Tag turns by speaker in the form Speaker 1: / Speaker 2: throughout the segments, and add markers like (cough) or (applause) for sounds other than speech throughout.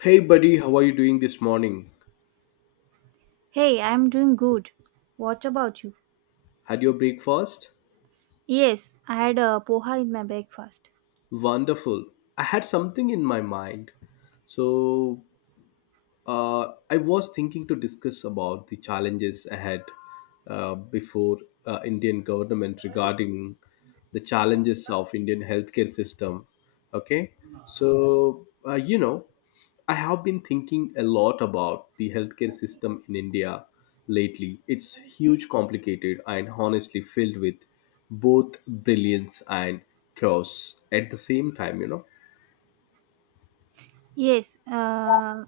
Speaker 1: Hey buddy, how are you doing this morning?
Speaker 2: Hey, I'm doing good. What about you?
Speaker 1: Had your breakfast?
Speaker 2: Yes, I had a poha in my breakfast.
Speaker 1: Wonderful. I had something in my mind. So, I was thinking to discuss about the challenges ahead before Indian government regarding the challenges of Indian healthcare system. Okay, so uh, you know, I have been thinking a lot about the healthcare system in India lately. It's huge, complicated, and honestly filled with both brilliance and chaos at the same time. You know.
Speaker 2: Yes, uh,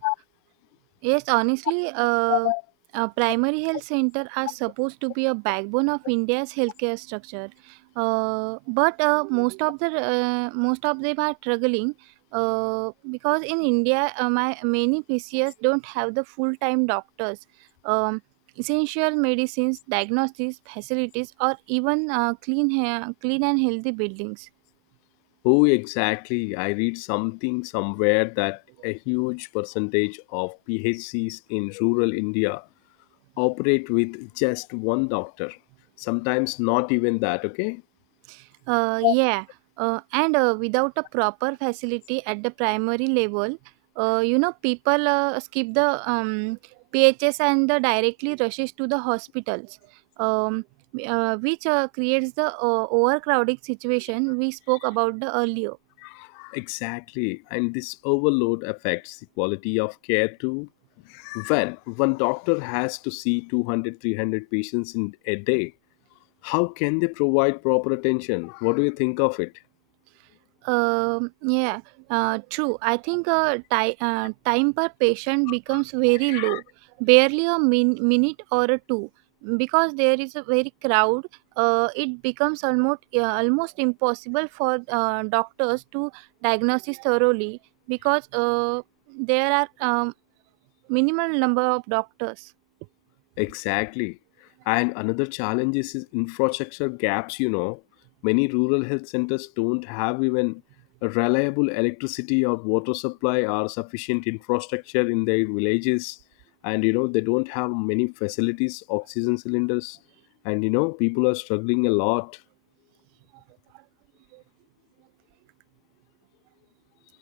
Speaker 2: Yes, honestly, primary health center are supposed to be a backbone of India's healthcare structure, but most of the most of them are struggling because in India, many PCS don't have the full time doctors, um, essential medicines, diagnostics facilities, or even clean and healthy buildings.
Speaker 1: Oh, exactly. I read something somewhere that a huge percentage of PHCs in rural India operate with just one doctor. Sometimes not even that, okay?
Speaker 2: Uh, yeah, and without a proper facility at the primary level, people skip the PHS and the directly rushes to the hospitals, um, which creates the overcrowding situation we spoke about the earlier.
Speaker 1: Exactly. And this overload affects the quality of care too. When one doctor has to see 200, 300 patients in a day, how can they provide proper attention? What do you think of it?
Speaker 2: Um, yeah, True. I think time per patient becomes very low, barely a minute or a two, because there is a very crowd. It becomes almost almost impossible for doctors to diagnose it thoroughly because there are minimal number of doctors.
Speaker 1: Exactly. And another challenge is infrastructure gaps, you know. Many rural health centers don't have even a reliable electricity or water supply or sufficient infrastructure in their villages. And, you know, they don't have many facilities, oxygen cylinders. And, you know, people are struggling a lot.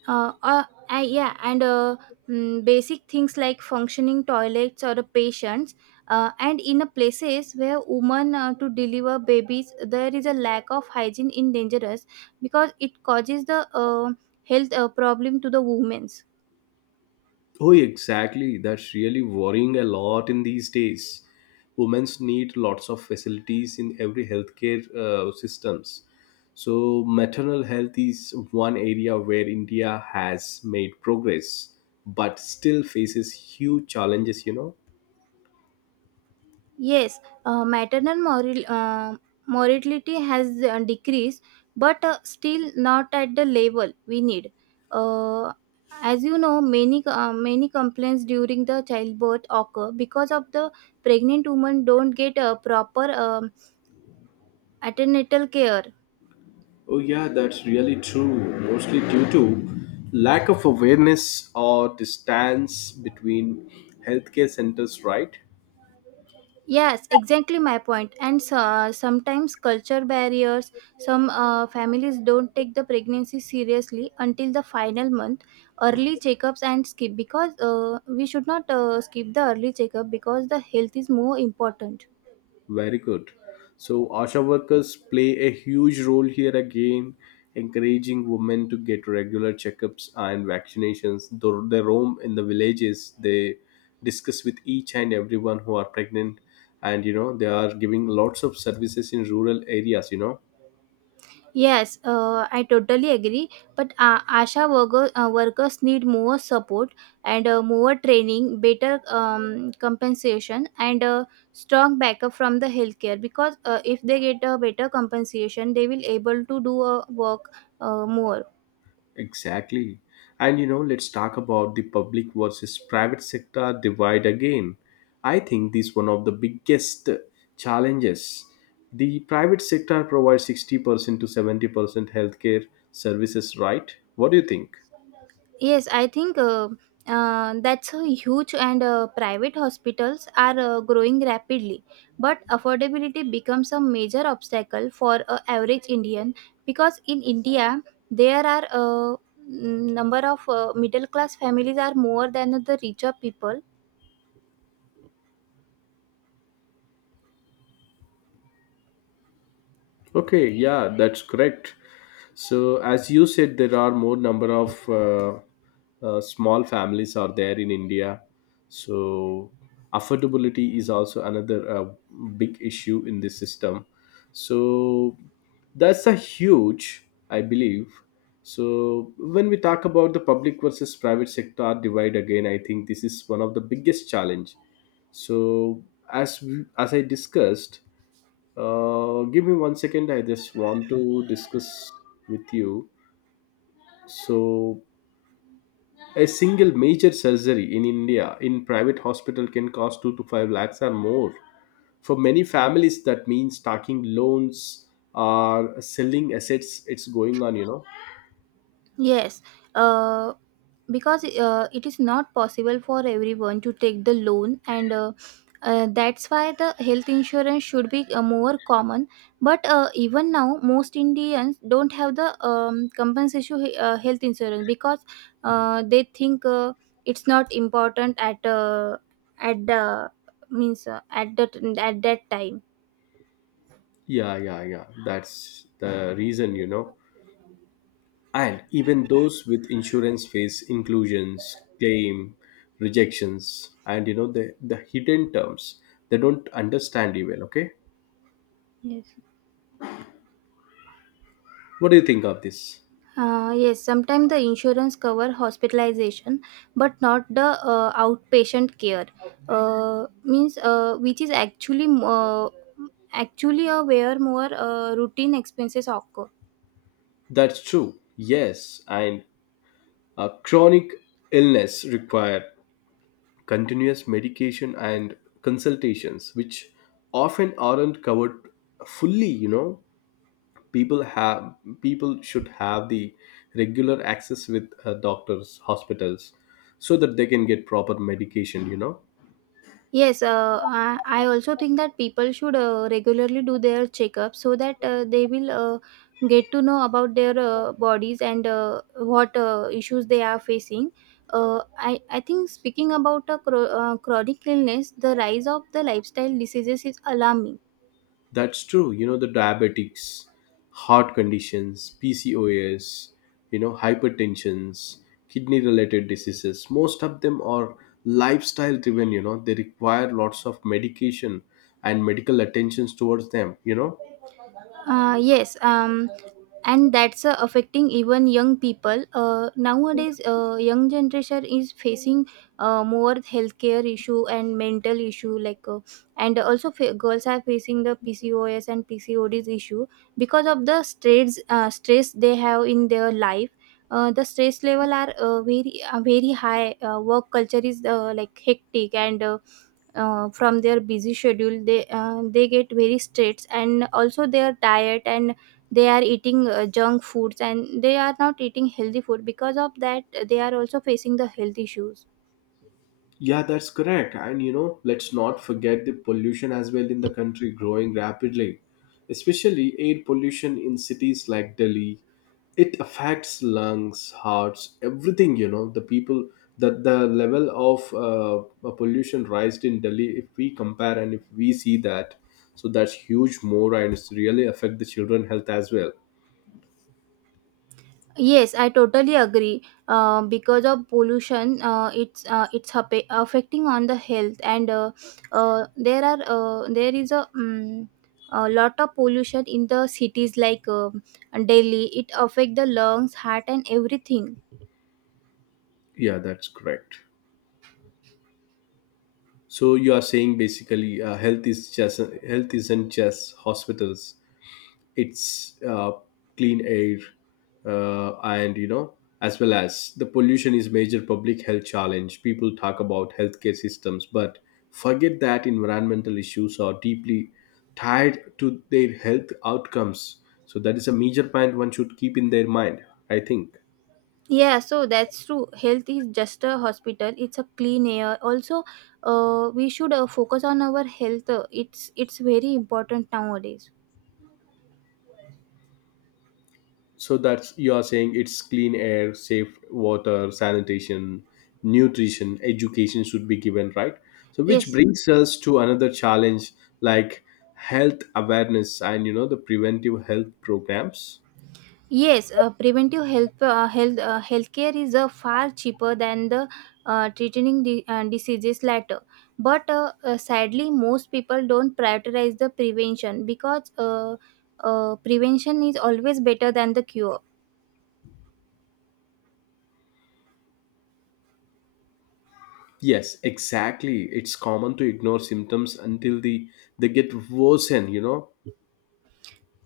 Speaker 2: uh, uh, uh, yeah and uh, Basic things like functioning toilets or the patients and in a places where women to deliver babies there is a lack of hygiene in dangerous because it causes the health problem to the women's.
Speaker 1: Oh, exactly. That's really worrying a lot in these days. Women's need lots of facilities in every healthcare systems. So maternal health is one area where India has made progress, but still faces huge challenges. You know.
Speaker 2: Yes, Maternal mortality has decreased, but still not at the level we need. Uh, as you know, many complaints during the childbirth occur because of the pregnant women don't get a proper antenatal care.
Speaker 1: Oh yeah, that's really true. Mostly due to lack of awareness or distance between healthcare centers, right?
Speaker 2: Yes, exactly my point. And so, sometimes culture barriers, some families don't take the pregnancy seriously until the final month, early checkups and skip because we should not skip the early checkup because the health is more important.
Speaker 1: Very good. So, ASHA workers play a huge role here again, encouraging women to get regular checkups and vaccinations. Though they roam in the villages, they discuss with each and everyone who are pregnant, and you know, they are giving lots of services in rural areas, you know.
Speaker 2: Yes, I totally agree. But workers need more support and more training, better compensation, and strong backup from the healthcare. Because if they get a better compensation, they will able to do a work more.
Speaker 1: Exactly. And you know, let's talk about the public versus private sector divide again. I think this is one of the biggest challenges. The private sector provides 60% to 70% healthcare services, right? What do you think?
Speaker 2: Yes, I think that's a huge and private hospitals are growing rapidly. But affordability becomes a major obstacle for a average Indian because in India there are a number of middle class families are more than the richer people.
Speaker 1: Okay, yeah, that's correct. So, as you said, there are more number of small families are there in India. So, affordability is also another big issue in this system. So, that's a huge, I believe. So, when we talk about the public versus private sector divide again, I think this is one of the biggest challenge. So, as I discussed. Give me one second. I just want to discuss with you. So, a single major surgery in India in private hospital can cost two to five lakhs or more. For many families, that means taking loans or selling assets. It's going on, you know.
Speaker 2: Yes, uh, because it is not possible for everyone to take the loan, and that's why the health insurance should be more common. But even now, most Indians don't have the health insurance because they think it's not important at the means at that time.
Speaker 1: Yeah, yeah, yeah. That's the reason, you know. And even those with insurance face inclusions, claim, rejections, and you know the hidden terms. They don't understand you well, okay?
Speaker 2: Yes.
Speaker 1: What do you think of this?
Speaker 2: Yes, sometimes the insurance cover hospitalization, but not the outpatient care. Means Which is actually actually a where more routine expenses occur.
Speaker 1: That's true. Yes, and a chronic illness require continuous medication and consultations, which often aren't covered fully. People have people should have the regular access with doctors hospitals so that they can get proper medication you know
Speaker 2: Yes, I also think that people should regularly do their checkup so that they will get to know about their bodies and what issues they are facing. I think speaking about a chronic illness, the rise of the lifestyle diseases is alarming.
Speaker 1: that's true you know the diabetics heart conditions pcos you know hypertensions kidney related diseases most of them are lifestyle driven you know they require lots of medication and medical attentions towards them you know.
Speaker 2: Uh, yes, um, and that's affecting even young people nowadays. Young generation is facing more healthcare issue and mental issue and also girls are facing the PCOS and PCODs issue because of the stress they have in their life. The stress level are very high. Work culture is like hectic and from their busy schedule they get very stressed, and also they are tired and they are eating junk foods and they are not eating healthy food because of that they are also facing the health issues.
Speaker 1: Yeah, that's correct. And you know, let's not forget the pollution as well in the country growing rapidly, especially air pollution in cities like Delhi. It affects lungs, hearts, everything. You know, the people that the level of pollution raised in Delhi, if we compare and if we see that, so that's huge more and it's really affect the children health as well.
Speaker 2: Yes, I totally agree. Because of pollution affecting on the health and there is a lot of pollution in the cities like Delhi. It affect the lungs, heart, and everything.
Speaker 1: Yeah, that's correct. So you are saying basically health isn't just hospitals. Its clean air, and you know, as well as the pollution is major public health challenge. People talk about healthcare systems, but forget that environmental issues are deeply tied to their health outcomes. So that is a major point one should keep in their mind. I think.
Speaker 2: Yeah, so that's true. Health is just a hospital. It's a clean air. Also, we should focus on our health. It's very important nowadays.
Speaker 1: So that's you are saying it's clean air, safe water, sanitation, nutrition, education should be given, right? So which
Speaker 2: Yes,
Speaker 1: brings us to another challenge like health awareness and you know the preventive health programs.
Speaker 2: yes. Preventive healthcare is far cheaper than the treating the diseases later. But sadly, most people don't prioritize the prevention because prevention is always better than the cure.
Speaker 1: Yes, exactly. It's common to ignore symptoms until the they get worsen, you know.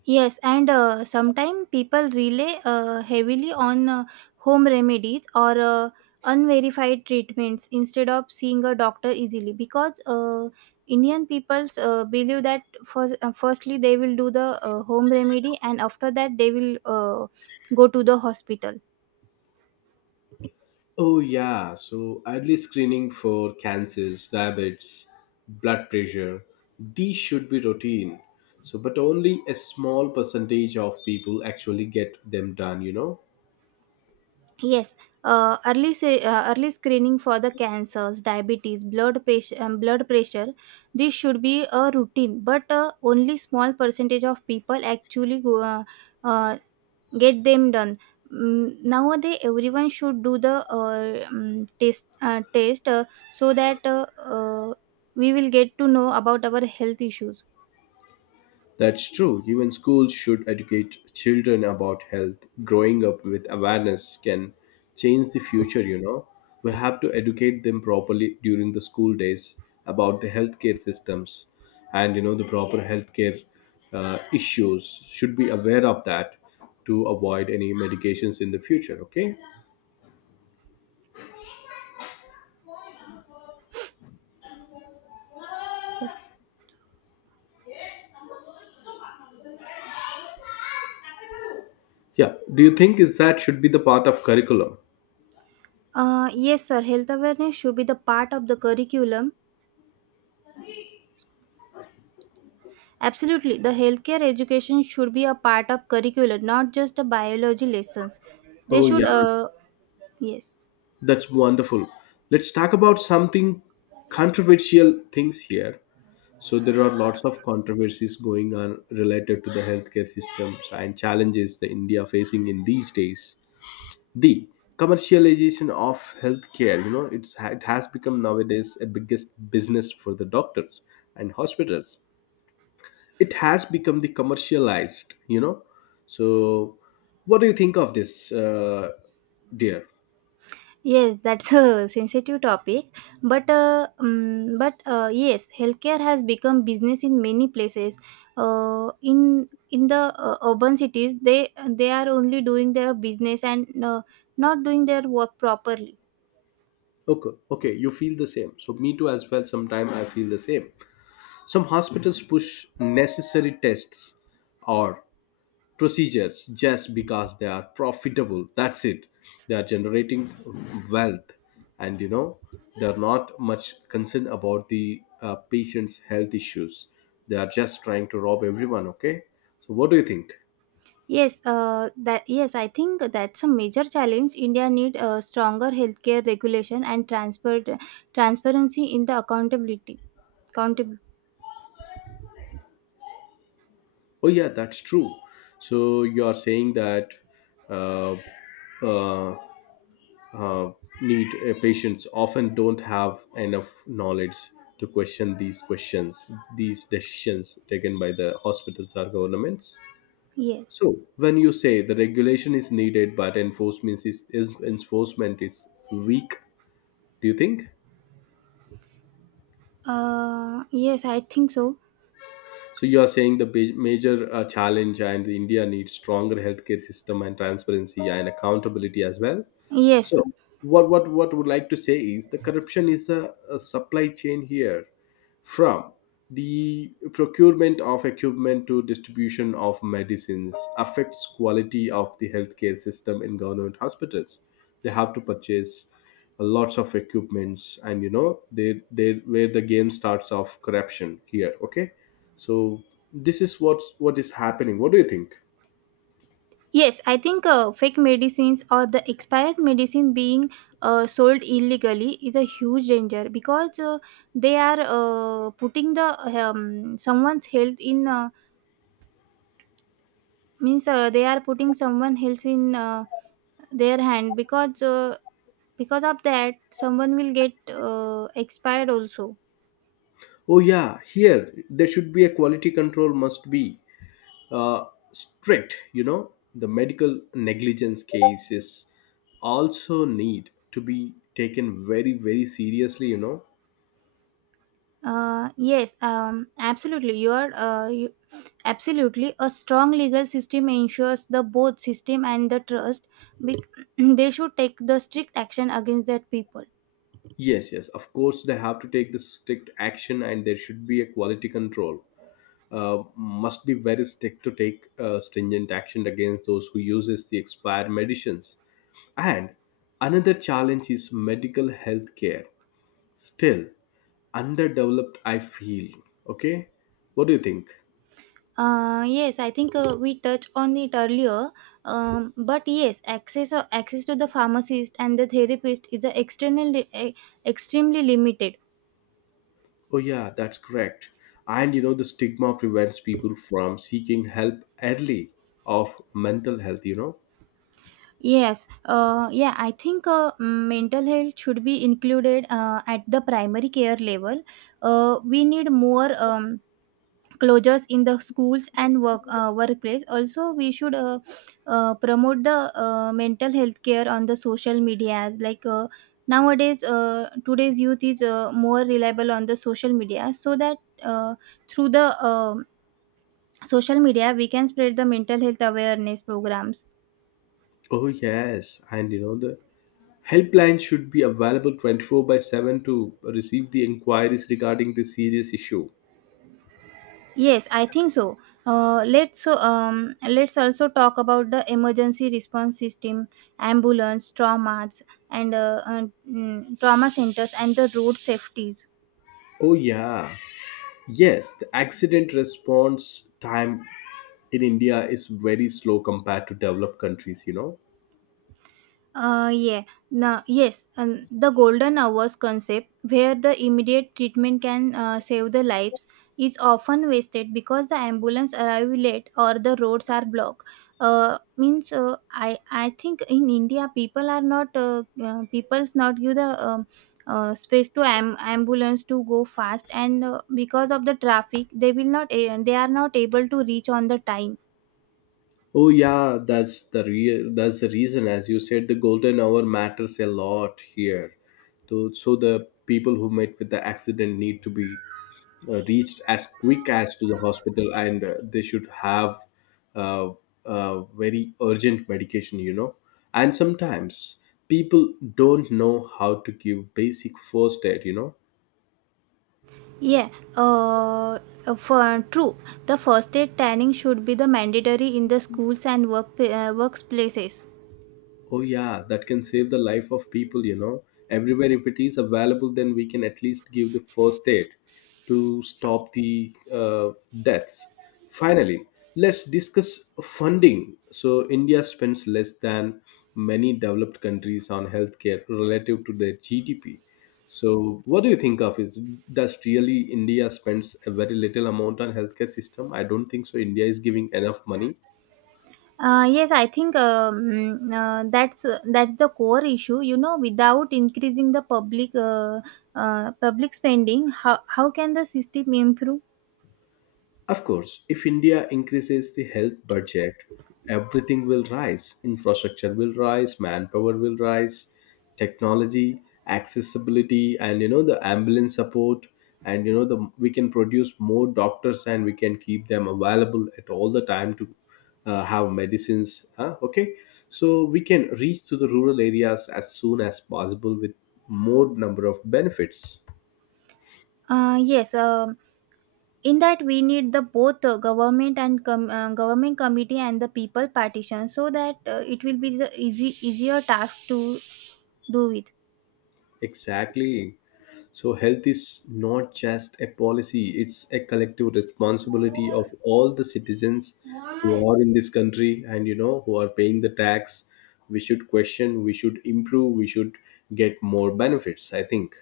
Speaker 2: Yes, and sometimes people rely heavily on home remedies or unverified treatments instead of seeing a doctor easily because Indian peoples believe that first, firstly they will do the home remedy and after that they will go to the hospital.
Speaker 1: Oh, yeah. So, early screening for cancers, diabetes, blood pressure, these should be routine. So, but only a small percentage of people actually get them done, you know?
Speaker 2: Yes, early screening for the cancers, diabetes, blood patient, blood pressure. This should be a routine, but only small percentage of people actually uh, get them done. Nowadays, everyone should do the test so that we will get to know about our health issues.
Speaker 1: That's true. Even schools should educate children about health. Growing up with awareness can change the future, you know. We have to educate them properly during the school days about the healthcare systems and, you know, the proper healthcare issues. Should be aware of that to avoid any medications in the future, okay?
Speaker 2: Yes.
Speaker 1: Yeah. Do you think is that should be the part of curriculum?
Speaker 2: Yes, sir. Health awareness should be the part of the curriculum. Absolutely. The healthcare education should be a part of curriculum, not just the biology lessons. They
Speaker 1: Oh yeah,
Speaker 2: should, yes.
Speaker 1: that's wonderful. Let's talk about something controversial things here. So there are lots of controversies going on related to the healthcare systems and challenges that India facing in these days. The commercialization of healthcare, you know, it has become nowadays a biggest business for the doctors and hospitals. It has become the commercialized, you know. So, what do you think of this, dear?
Speaker 2: Yes, that's a sensitive topic, but yes, healthcare has become business in many places. In the urban cities, they are only doing their business and not doing their work properly.
Speaker 1: Okay, okay, you feel the same. So me too as well. Sometime I feel the same. Some hospitals push necessary tests or procedures just because they are profitable. That's it. They are generating wealth, and you know they're not much concerned about the patient's health issues. They are just trying to rob everyone. Okay, so what do you think?
Speaker 2: Yes, I think that's a major challenge. India need stronger healthcare regulation and transfer transparency in the accountability. Accountable.
Speaker 1: Oh yeah, that's true. So you are saying that uh, uh, uh, need patients often don't have enough knowledge to question these questions these decisions taken by the hospitals or governments.
Speaker 2: Yes.
Speaker 1: So when you say the regulation is needed but is enforcement is weak, do you think?
Speaker 2: Yes, I think so.
Speaker 1: So you are saying the big- major challenge and the india needs stronger healthcare system and transparency and accountability as well.
Speaker 2: Yes,
Speaker 1: So what what would like to say is the corruption is a supply chain here from the procurement of equipment to distribution of medicines affects quality of the healthcare system in government hospitals. They have to purchase lots of equipments and you know they where the game starts of corruption here. Okay, so this is what is happening, what do you think?
Speaker 2: yes, I think fake medicines or the expired medicine being sold illegally is a huge danger because they are putting the someone's health in means they are putting someone health in. Their hand because of that someone will get expired also.
Speaker 1: Oh yeah, here there should be a quality control must be uh, strict. You know the medical negligence cases also need to be taken very very seriously, you know.
Speaker 2: Yes Absolutely absolutely, a strong legal system ensures the both system and the trust. bec- (clears throat) they should take the strict action against that people.
Speaker 1: Yes, yes, of course they have to take the strict action and there should be a quality control must be very strict to take stringent action against those who uses the expired medicines. And another challenge is medical health care still underdeveloped, I feel, okay, what do you think?
Speaker 2: Yes, I think we touched on it earlier. But yes, access to the pharmacist and the therapist is a extremely limited.
Speaker 1: Oh, yeah, that's correct. And you know, the stigma prevents people from seeking help early of mental health, you know.
Speaker 2: Yes, I think mental health should be included at the primary care level. We need more closures in the schools and workplace. Also, we should promote the mental health care on the social medias. Nowadays, today's youth is more reliable on the social media, so that uh, through the social media we can spread the mental health awareness programs.
Speaker 1: Oh, yes. And you know, the helpline should be available 24 by 7 to receive the inquiries regarding this serious issue.
Speaker 2: Yes, I think so. Let's also talk about the emergency response system, ambulance, traumas, and trauma centers, and the road safeties.
Speaker 1: Oh, yeah. Yes, the accident response time in India is very slow compared to developed countries, you know.
Speaker 2: Yeah, no, Yes, and the golden hours concept, where the immediate treatment can save the lives, is often wasted because the ambulance arrive late or the roads are blocked. Means I think in India people are not people's not give the space to ambulance to go fast and because of the traffic they will not they are not able to reach on the time.
Speaker 1: Oh yeah, that's the reason. As you said, the golden hour matters a lot here. So, so the people who met with the accident need to be reached as quick as to the hospital, and they should have uh, very urgent medication. You know, and sometimes people don't know how to give basic first aid. You know,
Speaker 2: Yeah, uh, for true. The first aid training should be the mandatory in the schools and workplaces.
Speaker 1: oh yeah, that can save the life of people, you know. Everywhere if it is available, then we can at least give the first aid to stop the deaths. Finally, let's discuss funding. So India spends less than many developed countries on healthcare relative to their GDP. So what do you think of is does really India spends a very little amount on healthcare system? I don't think so. India is giving enough money.
Speaker 2: Yes, I think that's the core issue. You know, without increasing the public public spending, how can the system improve?
Speaker 1: Of course, if India increases the health budget, everything will rise. Infrastructure will rise, manpower will rise, technology, accessibility, and you know the ambulance support. And you know the we can produce more doctors, and we can keep them available at all the time to have medicines. Huh? Okay, so we can reach to the rural areas as soon as possible with more number of benefits.
Speaker 2: Uh, yes, um in that we need the both government committee and the people partition so that it will be the easy easier task to do it.
Speaker 1: Exactly. So, health is not just a policy, it's a collective responsibility of all the citizens who are in this country and you know who are paying the tax. We should question, we should improve, we should get more benefits, I think.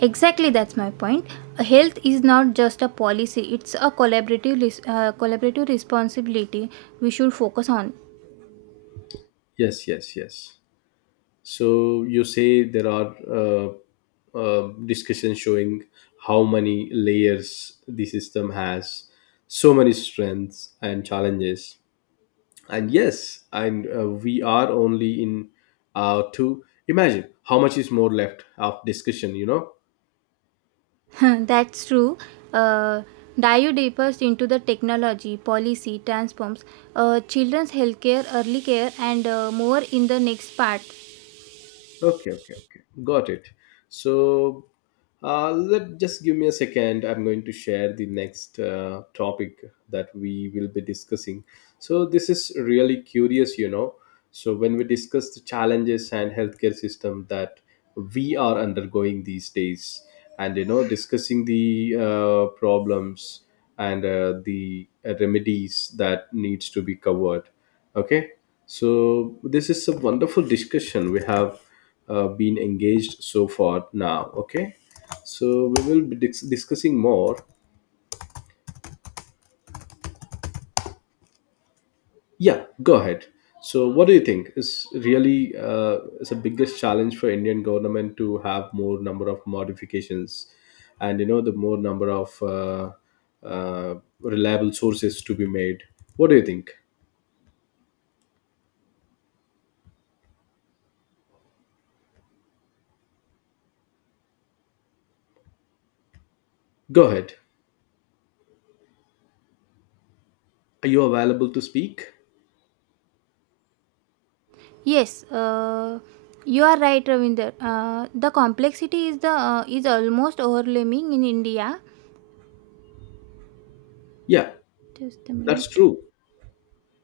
Speaker 2: Exactly, that's my point. Health is not just a policy; it's a collaborative collaborative responsibility we should focus on.
Speaker 1: Yes, yes, yes. So, you say there are discussions showing how many layers the system has, so many strengths and challenges. And yes and We are only in to imagine how much is more left of discussion.
Speaker 2: (laughs) That's true. Uh, Dive deepers into the technology, policy, transforms, children's healthcare, early care, and more in the next part.
Speaker 1: Okay, okay, okay. Got it. So, let just give me a second. I'm going to share the next topic that we will be discussing. So, this is really curious, you know. So, when we discuss the challenges and healthcare system that we are undergoing these days, and you know, discussing the problems and the remedies that needs to be covered. Okay, so this is a wonderful discussion we have been engaged so far now. Okay, so we will be discussing more. Yeah, go ahead. So what do you think is really is the biggest challenge for Indian government to have more number of modifications, and you know, the more number of uh, reliable sources to be made? What do you think? Go ahead. Are you available to speak?
Speaker 2: Yes, you are right, Ravinder. The complexity is the is almost overwhelming in India.
Speaker 1: Yeah,
Speaker 2: Just a
Speaker 1: that's
Speaker 2: minute.
Speaker 1: true.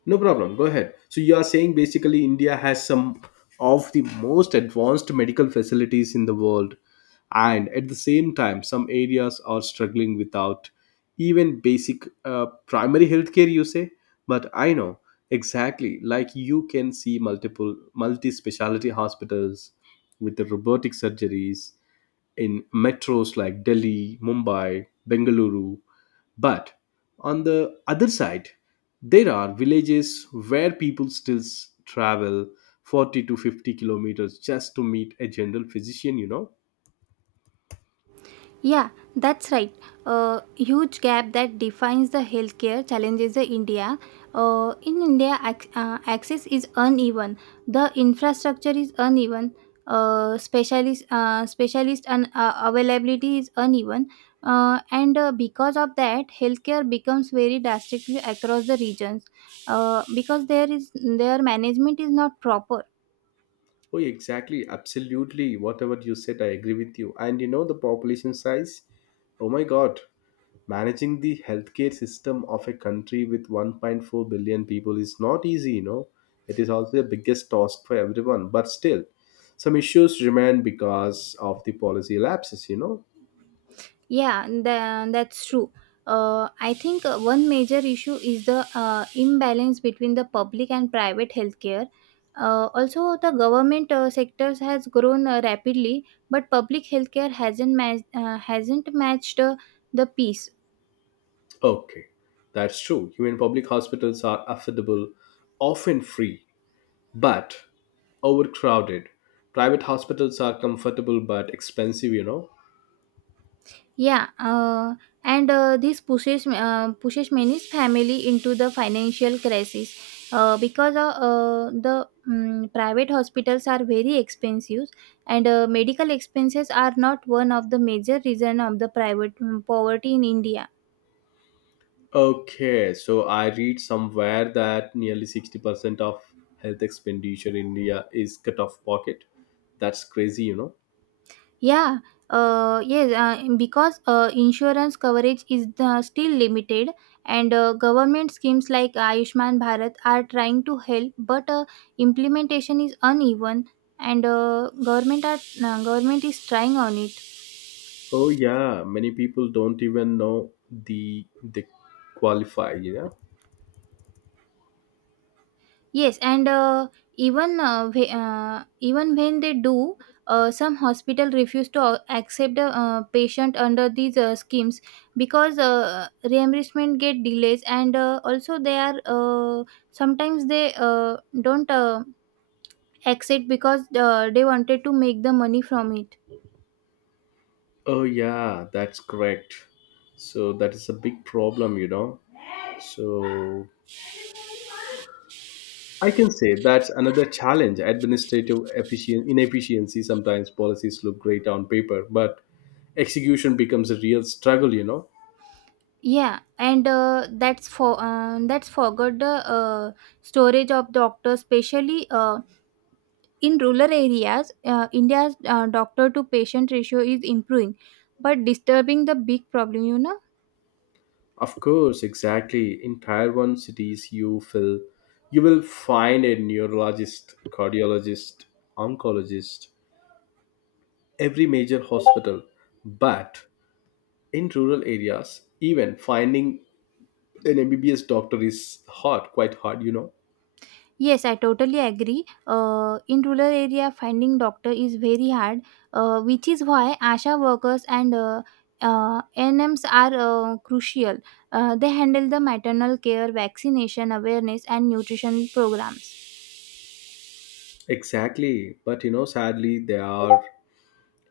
Speaker 1: No problem. Go ahead. So you are saying basically India has some of the most advanced medical facilities in the world, and at the same time, some areas are struggling without even basic primary healthcare. You say, but I know exactly. Like you can see multiple multi-speciality hospitals with the robotic surgeries in metros like Delhi, Mumbai, Bengaluru. But on the other side, there are villages where people still travel 40 to 50 kilometers just to meet a general physician, you know.
Speaker 2: Yeah, that's right. A huge gap that defines the healthcare challenges in India. In India, access is uneven. The infrastructure is uneven. Specialist and availability is uneven. And Because of that, healthcare becomes very drastically across the regions. Because there is their management is not proper.
Speaker 1: Oh, exactly. Absolutely. Whatever you said, I agree with you. And you know, the population size? Oh my God. Managing the healthcare system of a country with 1.4 billion people is not easy, you know. It is also the biggest task for everyone. But still, some issues remain because of the policy lapses, you know.
Speaker 2: That's true. I think one major issue is the imbalance between the public and private healthcare. Also, the government sectors has grown rapidly, but public healthcare hasn't matched the pace.
Speaker 1: Okay, that's true. Even public hospitals are affordable, often free, but overcrowded. Private hospitals are comfortable but expensive, you know.
Speaker 2: Yeah, and This pushes many family into the financial crisis because the private hospitals are very expensive, and medical expenses are not one of the major reason of the private poverty in India.
Speaker 1: Okay, so I read somewhere that nearly 60% of health expenditure in India is cut off pocket. That's crazy, you know.
Speaker 2: Yeah, yes, because insurance coverage is the, still limited, and government schemes like Ayushman Bharat are trying to help, but implementation is uneven, and government is trying on it.
Speaker 1: Oh yeah, many people don't even know the they qualify, you know.
Speaker 2: Yes, and even when they do, some hospital refuse to accept a patient under these schemes because reimbursement get delays, and also they are sometimes they don't accept because they wanted to make the money from it.
Speaker 1: Oh yeah, that's correct. So that is a big problem, you know. So I can say that's another challenge. Administrative efficient inefficiency. Sometimes policies look great on paper, but execution becomes a real struggle, you know.
Speaker 2: Yeah, and that's for That's forgot the uh, storage of doctors, especially in rural areas. India's doctor to patient ratio is improving, but disturbing the big problem, you know.
Speaker 1: Of course, exactly. In Tier 1 cities, you will find a neurologist, cardiologist, oncologist, every major hospital. But in rural areas, even finding an MBBS doctor is hard, quite hard, you know.
Speaker 2: Yes, I totally agree. In rural area, finding doctor is very hard, which is why ASHA workers and NMs are crucial. They handle the maternal care, vaccination awareness, and nutrition program.
Speaker 1: Exactly. But you know, sadly, they are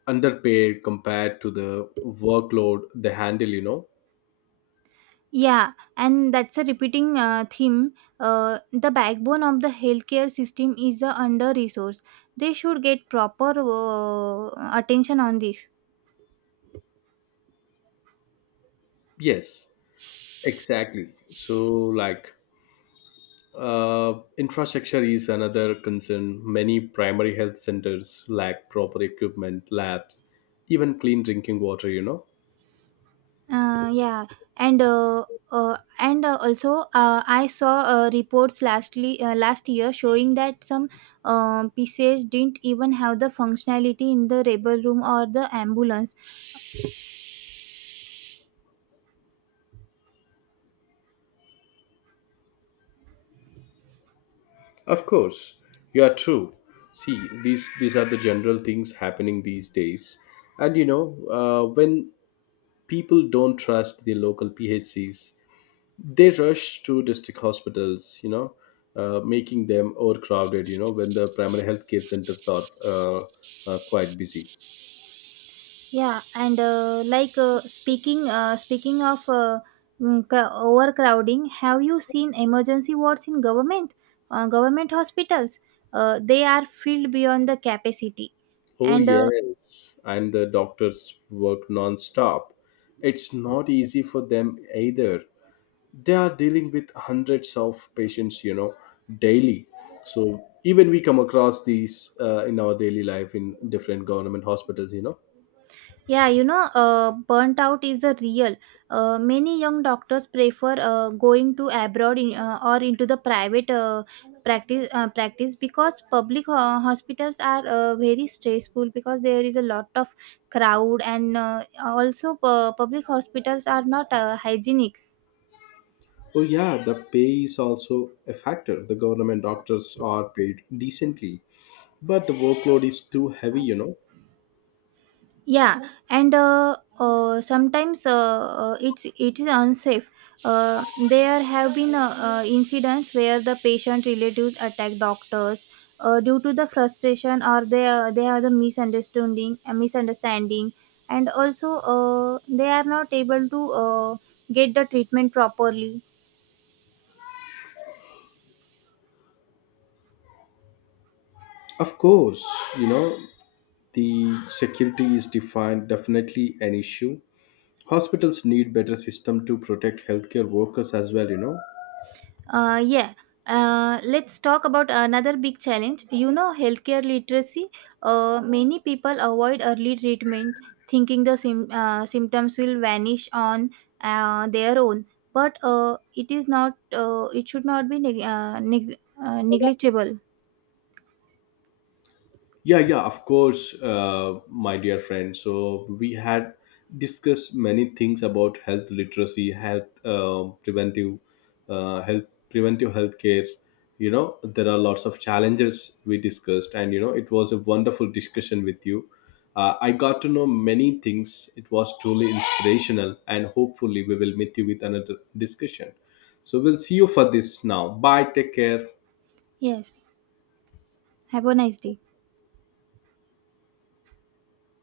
Speaker 1: underpaid compared to the workload they handle, you know.
Speaker 2: Yeah, and that's a repeating theme. The backbone of the healthcare system is under resourced. They should get proper attention on this.
Speaker 1: Yes, exactly. So, like, infrastructure is another concern. Many primary health centers lack proper equipment, labs, even clean drinking water, you know.
Speaker 2: Yeah, and uh, and Also I saw reports lastly last year showing that some PCH didn't even have the functionality in the rebel room or the ambulance.
Speaker 1: Of course, you are true. See, these are the general things happening these days. And you know, when people don't trust the local PHCs, they rush to district hospitals, you know, making them overcrowded, you know, when the primary healthcare centers are quite busy.
Speaker 2: Yeah and like speaking Speaking of overcrowding, have you seen emergency wards in government hospitals? They are filled beyond the capacity
Speaker 1: Oh,
Speaker 2: and
Speaker 1: yes. And the doctors work non-stop. It's not easy for them either. They are dealing with hundreds of patients, you know, daily. So even we come across these in our daily life in different government hospitals, you know.
Speaker 2: Burnt out is a real. Many young doctors prefer going to abroad in, or into the private practice because public hospitals are very stressful because there is a lot of crowd and also public hospitals are not hygienic.
Speaker 1: Oh, yeah, the pay is also a factor. The government doctors are paid decently, but the workload is too heavy, you know.
Speaker 2: Yeah and sometimes it's it is unsafe. There have been incidents where the patient relatives attack doctors due to the frustration or they are the misunderstanding, and also they are not able to get the treatment properly.
Speaker 1: Of course, you know, the security is defined definitely an issue. Hospitals need better system to protect healthcare workers as well, you know.
Speaker 2: Uh, yeah. Let's talk about another big challenge. You know, healthcare literacy. Many people avoid early treatment, thinking the symptoms will vanish on their own. But it is not. It should not be negligible.
Speaker 1: Yeah, yeah, of course, my dear friend. So we had discussed many things about health literacy, health preventive, health preventive healthcare. You know, there are lots of challenges we discussed, and you know, it was a wonderful discussion with you. I got to know many things. It was truly inspirational, and hopefully, we will meet you with another discussion. So we'll see you for this now. Bye. Take care.
Speaker 2: Yes. Have a nice day.